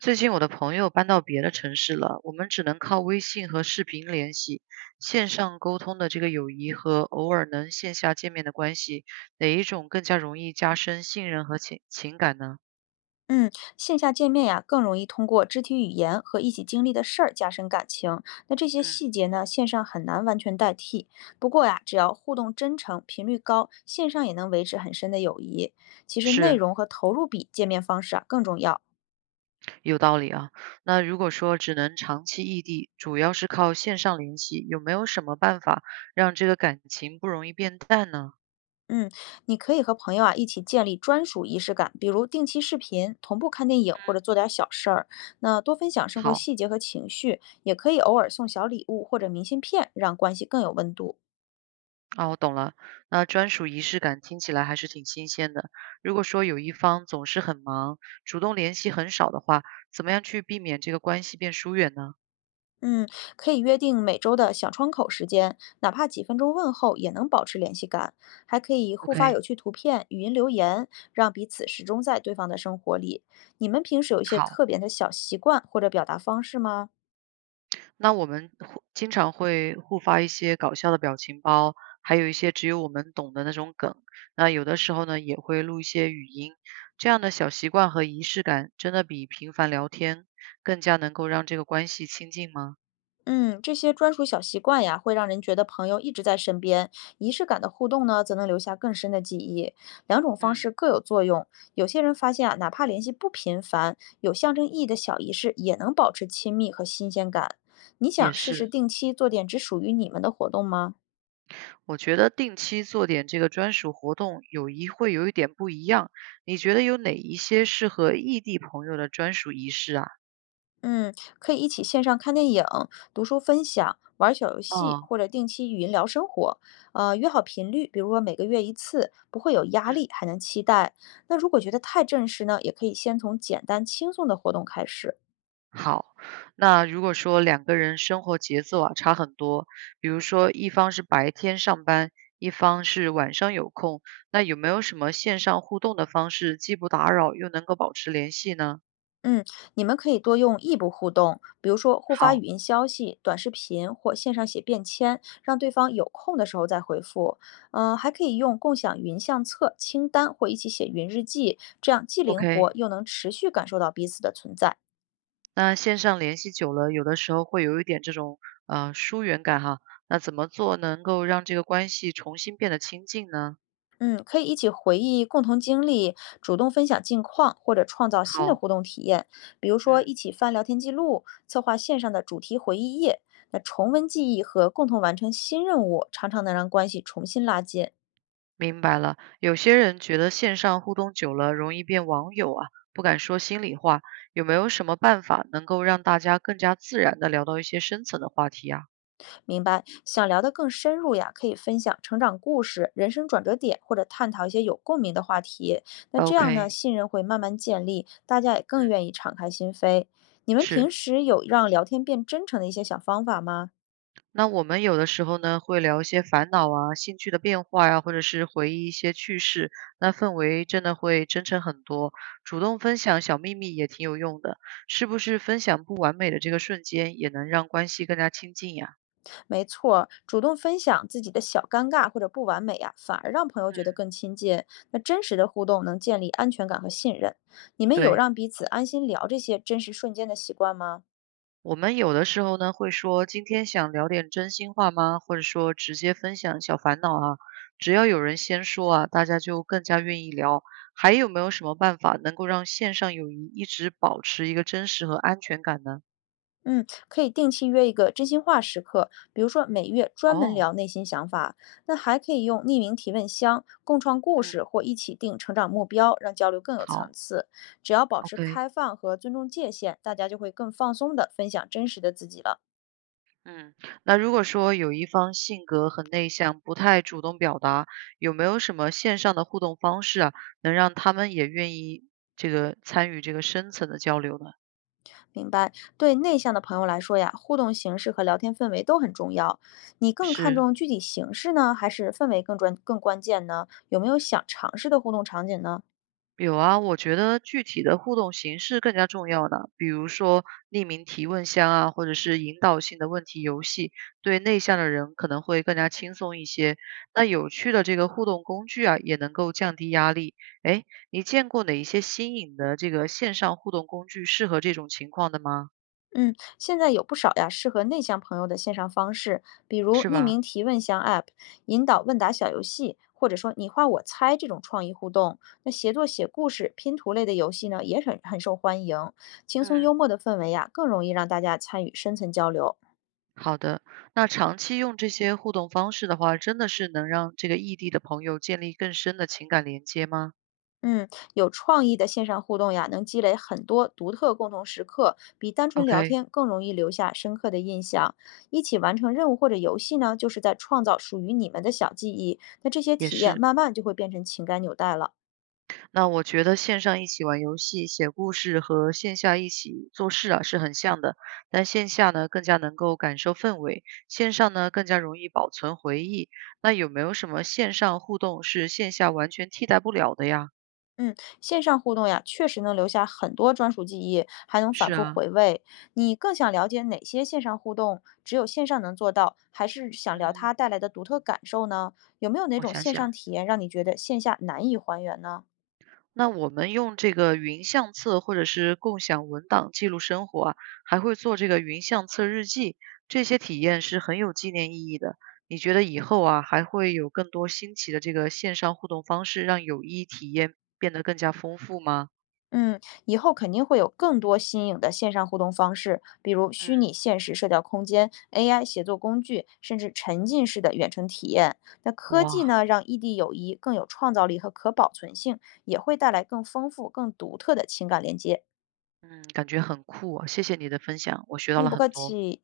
最近我的朋友搬到别的城市了，我们只能靠微信和视频联系，线上沟通的这个友谊和偶尔能线下见面的关系，哪一种更加容易加深信任和情感呢？嗯，线下见面呀，更容易通过肢体语言和一起经历的事儿加深感情。那这些嗯，细节呢，线上很难完全代替。不过呀，只要互动真诚、频率高，线上也能维持很深的友谊。其实内是容和投入比见面方式啊更重要。有道理啊。那如果说只能长期异地，主要是靠线上联系，有没有什么办法让这个感情不容易变淡呢？嗯，你可以和朋友啊一起建立专属仪式感，比如定期视频、同步看电影或者做点小事儿。那多分享生活好。细节和情绪，也可以偶尔送小礼物或者明信片，让关系更有温度。啊，我懂了。那专属仪式感听起来还是挺新鲜的。如果说有一方总是很忙，主动联系很少的话，怎么样去避免这个关系变疏远呢嗯，可以约定每周的小窗口时间，哪怕几分钟问候也能保持联系感。还可以互发有？OK，趣图片、语音留言，让彼此始终在对方的生活里。你们平时有一些好，特别的小习惯或者表达方式吗？那我们经常会互发一些搞笑的表情包，还有一些只有我们懂的那种梗。那有的时候呢，也会录一些语音。这样的小习惯和仪式感，真的比频繁聊天更加能够让这个关系亲近吗？嗯，这些专属小习惯呀，会让人觉得朋友一直在身边；仪式感的互动呢，则能留下更深的记忆。两种方嗯，式各有作用。有些人发现啊，哪怕联系不频繁，有象征意义的小仪式也能保持亲密和新鲜感。你也想试试是。定期做点只属于你们的活动吗？我觉得定期做点这个专属活动，友谊会有一点不一样。你觉得有哪一些适合异地朋友的专属仪式啊？嗯，可以一起线上看电影、读书分享、玩儿小游戏，哦，或者定期语音聊生活。约好频率，比如说每个月一次，不会有压嗯，力，还能期待。那如果觉得太正式呢，也可以先从简单轻松的活动开始。好。那如果说两个人生活节奏啊差很多，比如说一方是白天上班，一方是晚上有空，那有没有什么线上互动的方式，既不打扰又能够保持联系呢？嗯，你们可以多用异步互动，比如说互发语好音消息、短视频或线上写便签，让对方有空的时候再回复。嗯、还可以用共享云相册、清单或一起写云日记，这样既灵，OK。活又能持续感受到彼此的存在。那线上联系久了，有的时候会有一点这种疏远感哈。那怎么做能够让这个关系重新变得亲近呢？嗯，可以一起回忆共同经历，主动分享近况，或者创造新的好，互动体验，比如说嗯，一起翻聊天记录，策划线上的主题回忆夜。那重温记忆和共同完成新任务，常常能让关系重新拉近。明白了。有些人觉得线上互动久了容易变网友啊，不敢说心里话。有没有什么办法能够让大家更加自然的聊到一些深层的话题啊明白，想聊得更深入呀，可以分享成长故事、人生转折点，或者探讨一些有共鸣的话题。那这样呢，？OK，信任会慢慢建立，大家也更嗯，愿意敞开心扉。你们平是。时有让聊天变真诚的一些小方法吗？那我们有的时候呢，会聊一些烦恼啊、兴趣的变化呀、或者是回忆一些趣事，那氛围真的会真诚很多。主动分享小秘密也挺有用的，是不是？分享不完美的这个瞬间，也能让关系更加亲近呀？没错儿，主动分享自己的小尴尬或者不完美呀，反而让朋友嗯，觉得更亲近。那真实的互动能建立安全感和信任。你们有对。让彼此安心聊这些真实瞬间的习惯吗？我们有的时候呢，会说今天想聊点真心话吗？或者说直接分享小烦恼啊，只要有人先说啊，大家就更加愿意聊。还有没有什么办法能够让线上友谊一直保持一个真实和安全感呢？嗯，可以定期约一个真心话时刻，比如说每月专门哦，聊内心想法。那还可以用匿名提问箱、共创故事嗯，或一起定成长目标，让交流更有层好次。只要保持，OK，开放和尊重界限，大家就会更放松的分享真实的自己了。嗯，那如果说有一方性格很内向，不太主动表达，有没有什么线上的互动方式啊，能让他们也愿意这个参与这个深层的交流呢？明白，对内向的朋友来说呀，互动形式和聊天氛围都很重要。你更看是重具体形式呢，还是氛围更专更关键呢？有没有想尝试的互动场景呢？有啊，我觉得具体的互动形式更加重要呢，比如说匿名提问箱啊，或者是引导性的问题游戏，对内向的人可能会更加轻松一些。那有趣的这个互动工具啊，也能够降低压力。哎，你见过哪一些新颖的这个线上互动工具适合这种情况的吗？嗯，现在有不少呀适合内向朋友的线上方式，比如是匿吧？名提问箱 App、引导问答小游戏，或者说你画我猜这种创意互动。那协作写故事、拼图类的游戏呢，也很受欢迎。轻松幽嗯，默的氛围呀，更容易让大家参与深层交流。好的，那长期用这些互动方式的话，真的是能让这个异地的朋友建立更深的情感连接吗嗯，有创意的线上互动呀，能积累很多独特共同时刻，比单纯聊？OK，天更容易留下深刻的印象。一起完成任务或者游戏呢，就是在创造属于你们的小记忆。那这些也体验是。慢慢就会变成情感纽带了。那我觉得线上一起玩游戏、写故事和线下一起做事啊是很像的，但线下呢更加能够感受氛围，线上呢更加容易保存回忆。那有没有什么线上互动是线下完全替代不了的呀？嗯，线上互动呀，确实能留下很多专属记忆，还能反是复啊，回味。你更想了解哪些线上互动只有线上能做到，还是想聊嗯，它带来的独特感受呢？有没有哪我种想线想。上体验让你觉得线下难以还原呢？那我们用这个云相册或者是共享文档记录生活啊，还会做这个云相册日记，这些体验是很有纪念意义的。你觉得以后啊，还会有更多新奇的这个线上互动方式，让友谊体验变得更加丰富吗？嗯，以后肯定会有更多新颖的线上互动方式，比如虚嗯，拟现实社交空间、AI 协作工具，甚至沉浸式的远程体验。那科技哇，呢，让异地友谊更有创造力和可保存性，也会带来更丰富、更独特的情感连接。嗯，感觉很酷啊谢谢你的分享，我学到嗯，了不很客多。气。